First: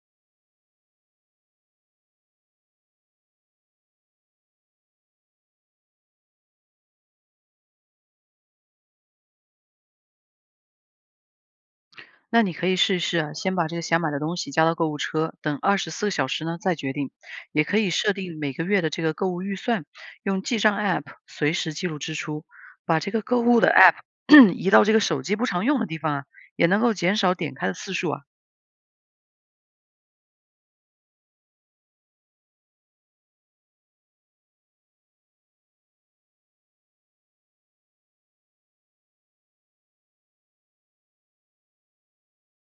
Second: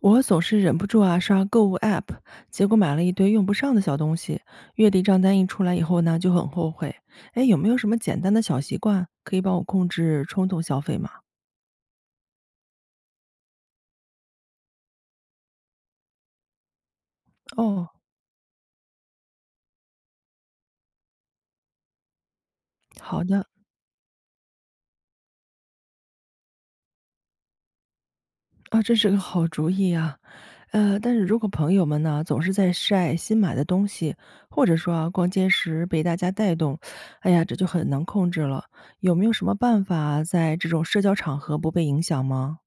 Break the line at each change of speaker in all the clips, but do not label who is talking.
我总是忍不住啊刷购物 app，结果买了一堆用不上的小东西，月底账单一出来以后呢，就很后悔。哎，有没有什么简单的小习惯可以帮我控制冲动消费吗？
那你可以试一试啊，先把这个想买的东西加到购物车，等24个小时呢再决定。也可
哦，
以设定每个月的这个购物预算，用记账 App 随时记录支出，把这
好
个购
的
物的 App 移到这个手机不常用的地方啊，也能够减少点开的次数啊。
啊，这是个好主意啊。但是如果朋友们呢总是在晒新买的东西，或者说啊逛街时被大家带动，哎呀，这就很难控制了。有没有什么办法在这种社交场合不被影响吗？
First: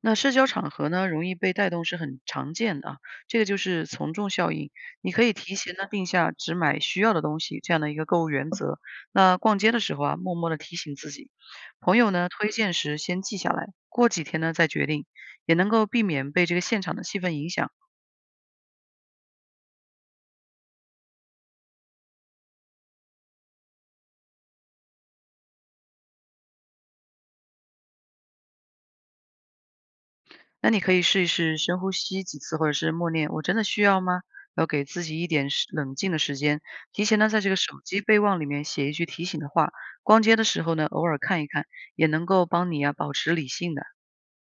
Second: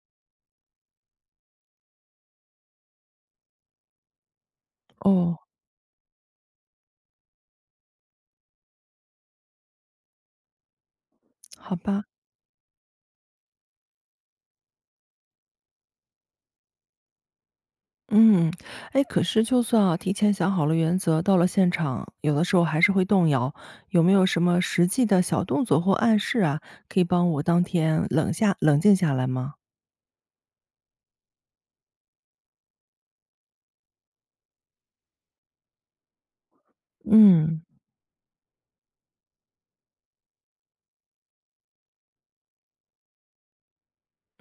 那社交场合呢，容易被带动是很常见的啊，这个就是从众效应。你可以
哦，
提前呢定下只买需要的东西这样的一个购物原则。那逛街的时候啊，默默的提醒自己，
好
朋
吧。
友呢推荐时先记下来，过几天呢再决定，也能够避免被这个现场的气氛影响。
嗯，哎，可是就算啊，提前想好了原则，到了现场，有的时候还是会动摇。有没有什么实际的小动作或暗示啊，可以帮我当天冷静下来吗？
那你可以试一试深呼吸几次，或者是默念“我真的需要吗？”要给自己一点时冷静的时间。提前呢，在这个
嗯
手机备忘里面写一句提醒的话，逛街的时候呢，偶尔看一看，也能够帮你啊保持理性的。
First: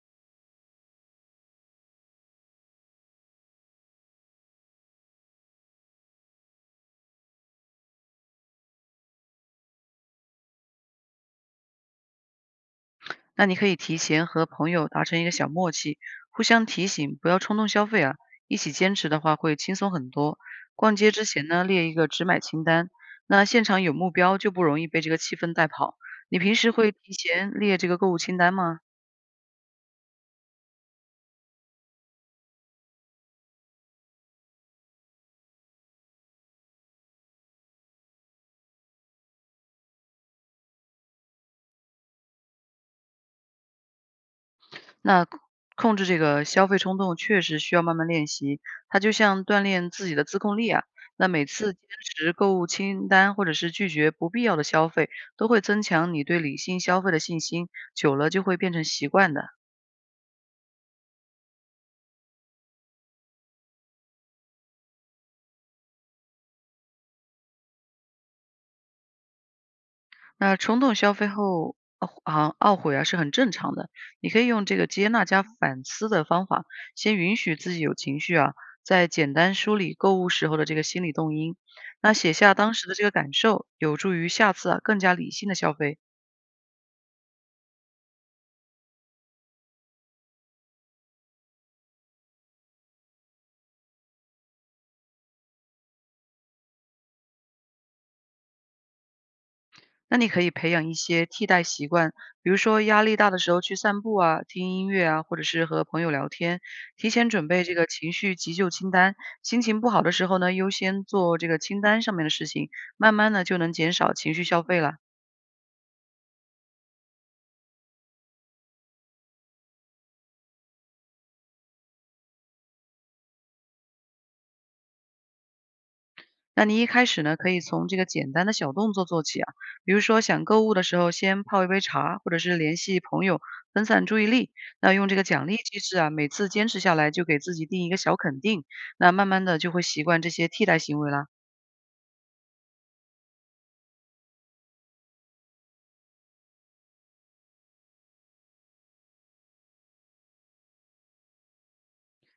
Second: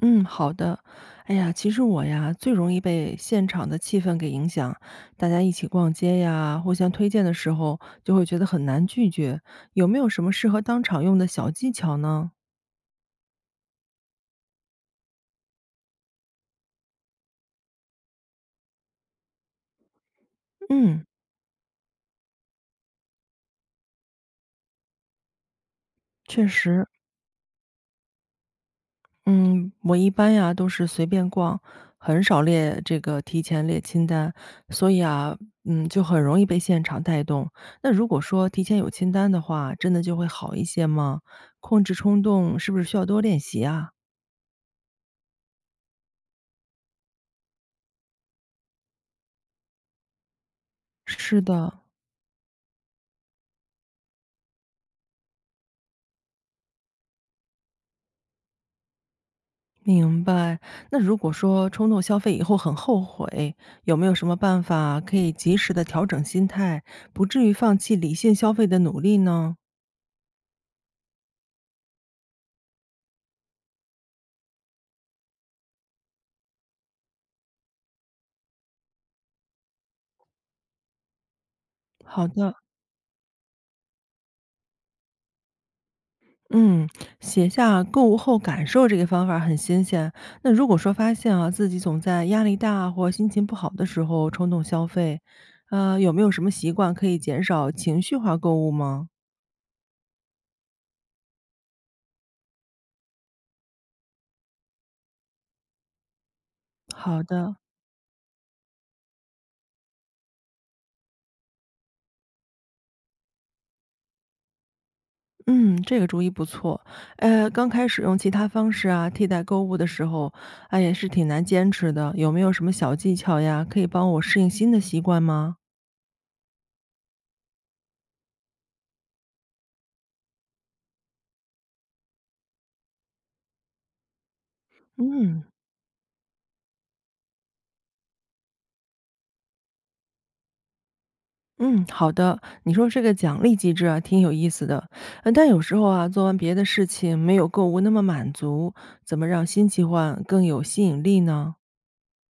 嗯，好的。哎呀，其实我呀，最容易被现场的气氛给影响。大家一起逛街呀，互相推荐的时候，就会觉得很难拒绝。有没有什么适合当场用的小技巧呢？
那你可以提前和朋友达成一个小默契，互相提醒，不要冲动消费啊。一起坚持的话会轻松很多。逛
嗯，
街之前呢，列一个只买清单，那现场有目标就不容易被这个气氛带跑。你
确
平时
实。
会提前列这个购物清单吗？
嗯，我一般呀都是随便逛，很少列这个提前列清单，所以啊，嗯，就很容易被现场带动。那如果说提前有清单的话，真的就会好一些吗？控制冲动是不是需要多练习啊？
那控制这个消费冲动确实需要慢慢练习，它就像锻炼自己的自控力啊。那
是
每次
的，
坚持购物清单，或者是拒绝不必要的消费，都会增强你对理性消费的信心，久了就会变成习惯的。
明白。那如果说冲动消费以后很后悔，有没有什么办法可以及时的调整心态，不至于放弃理性消费的努力呢？
那冲动消费后懊悔啊是很正常的，你可以用这个接纳加反思的方法，先允许自己有情绪啊，再简单梳理购物时候的这个心理动因，那
好
写
的。
下当时的这个感受，有助于下次啊更加理性的消费。
嗯，写下购物后感受这个方法很新鲜。那如果说发现啊，自己总在压力大或心情不好的时候冲动消费，有没有什么习惯可以减少情绪化购物吗？
那你可以培养一些替代习惯，比如说压力大的时候去散步啊、听音乐啊，或者是和朋友聊天，提
好
前准
的，
备这个情绪急救清单。心情不好的时候呢，优先做这个清单上面的事情，慢慢的就能减少情绪消费了。
嗯，这个主意不错。刚开始用其他方式啊替代购物的时候，啊也是挺难坚持的。有没有什么小技巧呀，可以帮我适应新的习惯吗？
那你一开始呢，可以从这个简单的小动作做起啊，比如说想购物的时候，先泡一杯茶，或者是联系朋友分散注意力。那用这个
嗯。
奖励机制啊，每次坚持下来就给自己定一个小肯定，那慢慢的就会习惯这些替代行为啦。
嗯，好的。你说这个奖励机制啊，挺有意思的。但有时候啊，做完别的事情没有购物那么满足，怎么让新奇幻更有吸引力呢？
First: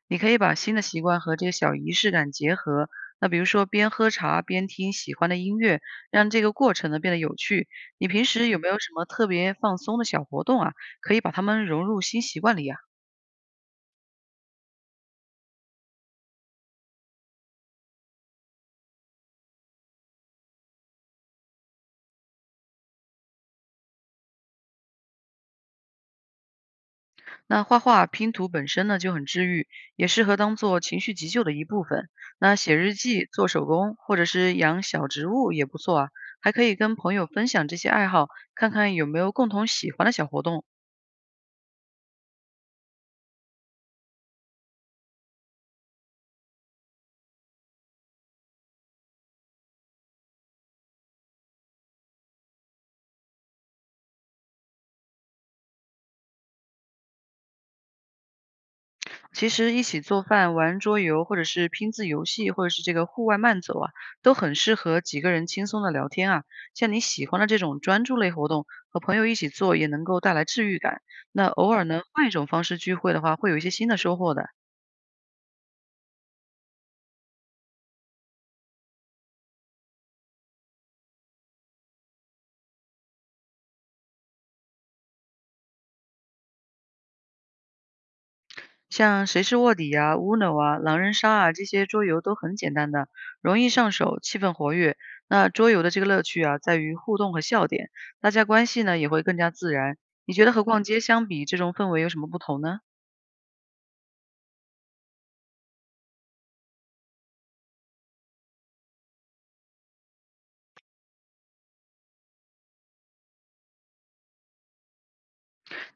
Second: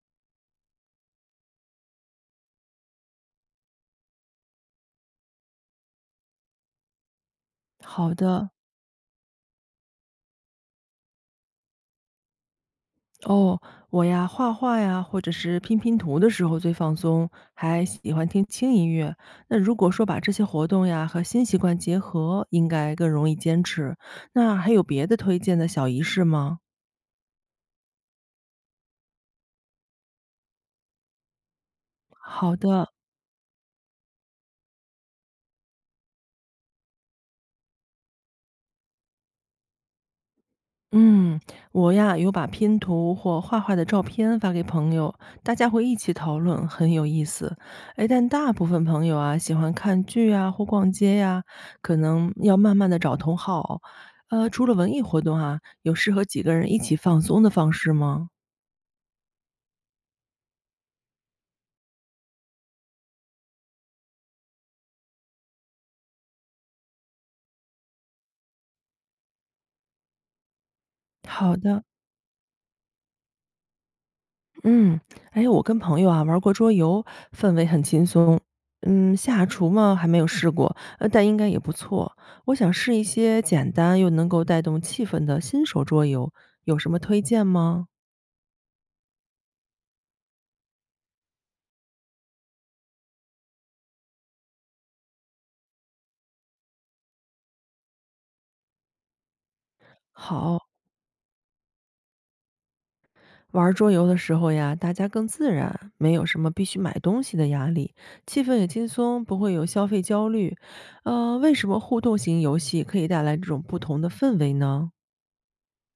你可以把新的习惯和这个小仪式感结合。那比如说边喝茶边听喜欢的音乐，让这个过程呢变得有趣。你
好
平时
的，
有没有什么特别放松的小活动啊？可以把它们融入新习惯里呀。
哦，我呀，画画呀，或者是拼拼图的时候最放松，还喜欢听轻音乐。那如果说把这些活动呀和新习惯结合，应该更容易坚持。那还有别的推荐的小仪式吗？
那画画、拼图本身呢就很治愈，也适合当做情绪急救的一部分。
好
那写
的，
日记、做手工或者是养小植物也不错啊，还可以跟朋友分享这些爱好，看看有没有共同喜欢的小活动啊。
嗯，我呀有把拼图或画画的照片发给朋友，大家会一起讨论，很有意思。哎，但大部分朋友啊喜欢看剧啊或逛街呀、可能要慢慢的找同好。除了文艺活动啊，有适合几个人一起放松的方式吗？
其实一起做饭、玩桌游，或者是拼字游戏，或者是这个户外慢走啊，都很适合几个人轻松的聊天啊。像你喜欢的这种专注类活动，和朋友一起做也能够带来治愈感。那
好
偶
的，
尔呢，换一种方式聚会的话，会有一些新的收获的。
嗯，哎，我跟朋友啊玩过桌游，氛围很轻松。嗯，下厨嘛还没有试过，但应该也不错。我想试一些简单又能够带动气氛的新手桌游，有什么推荐吗？
像谁是卧底呀、Uno 啊、狼人杀啊这些桌游都很简单的，容易上手，气氛活跃。那桌游的这个乐趣啊，在于互动和笑点，大家关系呢也会更加自然。你觉得和
好，
逛街相比，这种氛围有什么不同呢？
玩桌游的时候呀，大家更自然，没有什么必须买东西的压力，气氛也轻松，不会有消费焦虑。为什么互动型游戏可以带来这种不同的氛围呢？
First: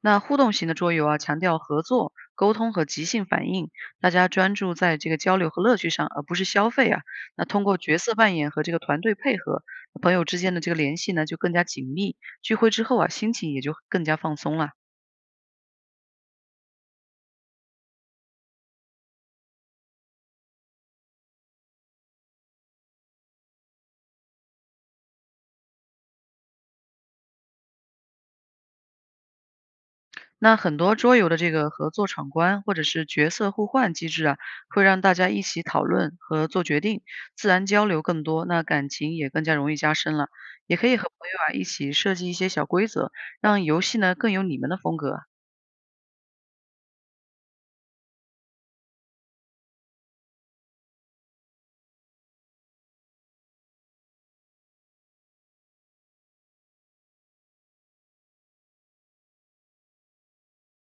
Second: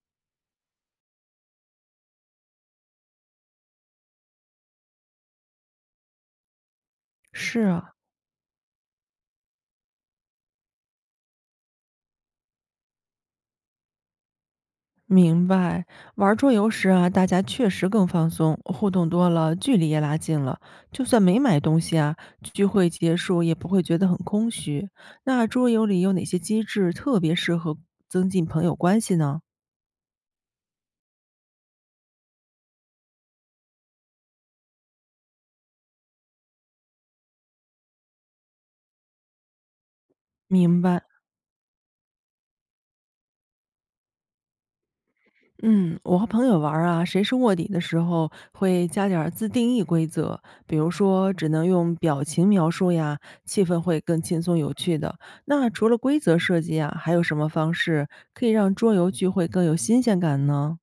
那互动型的桌游啊，强调合作、沟通和即兴反应，大家专注在这个交流和乐趣上，而不是消费啊。那
是
通过
啊。
角色扮演和这个团队配合，朋友之间的这个联系呢就更加紧密。聚会之后啊，心情也就更加放松了。
明白，玩桌游时啊，大家确实更放松，互动多了，距离也拉近了。就算没买东西啊，聚会结束也不会觉得很空虚。那桌游里有哪些机制特别适合增进朋友关系呢？
那很多桌游的这个合作闯关或者是角色互换机制啊，会让大家一起讨论和做决定，自然交流更多，那感情也更加容易加深了。也
明
可以
白。
和朋友啊一起设计一些小规则，让游戏呢更有你们的风格啊。
嗯，我和朋友玩儿啊，谁是卧底的时候会加点儿自定义规则，比如说只能用表情描述呀，气氛会更轻松有趣的。那除了规则设计啊，还有什么方式可以让桌游聚会更有新鲜感呢？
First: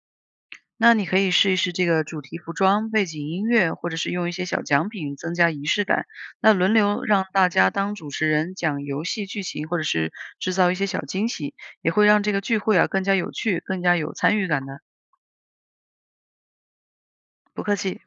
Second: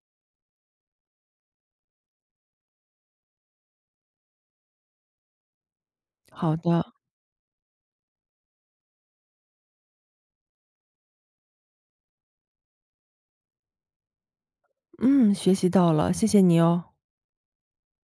那你可以试一试这个主题服装、背景音乐，或者是用一些小奖品增加仪式感。那
好
轮
的，
流让大家当主持人讲游戏剧情，或者是制造一些小惊喜，也会让这个聚会啊更加有趣、更加有参与感的。
嗯，学习到了，谢谢你哦。
不客气。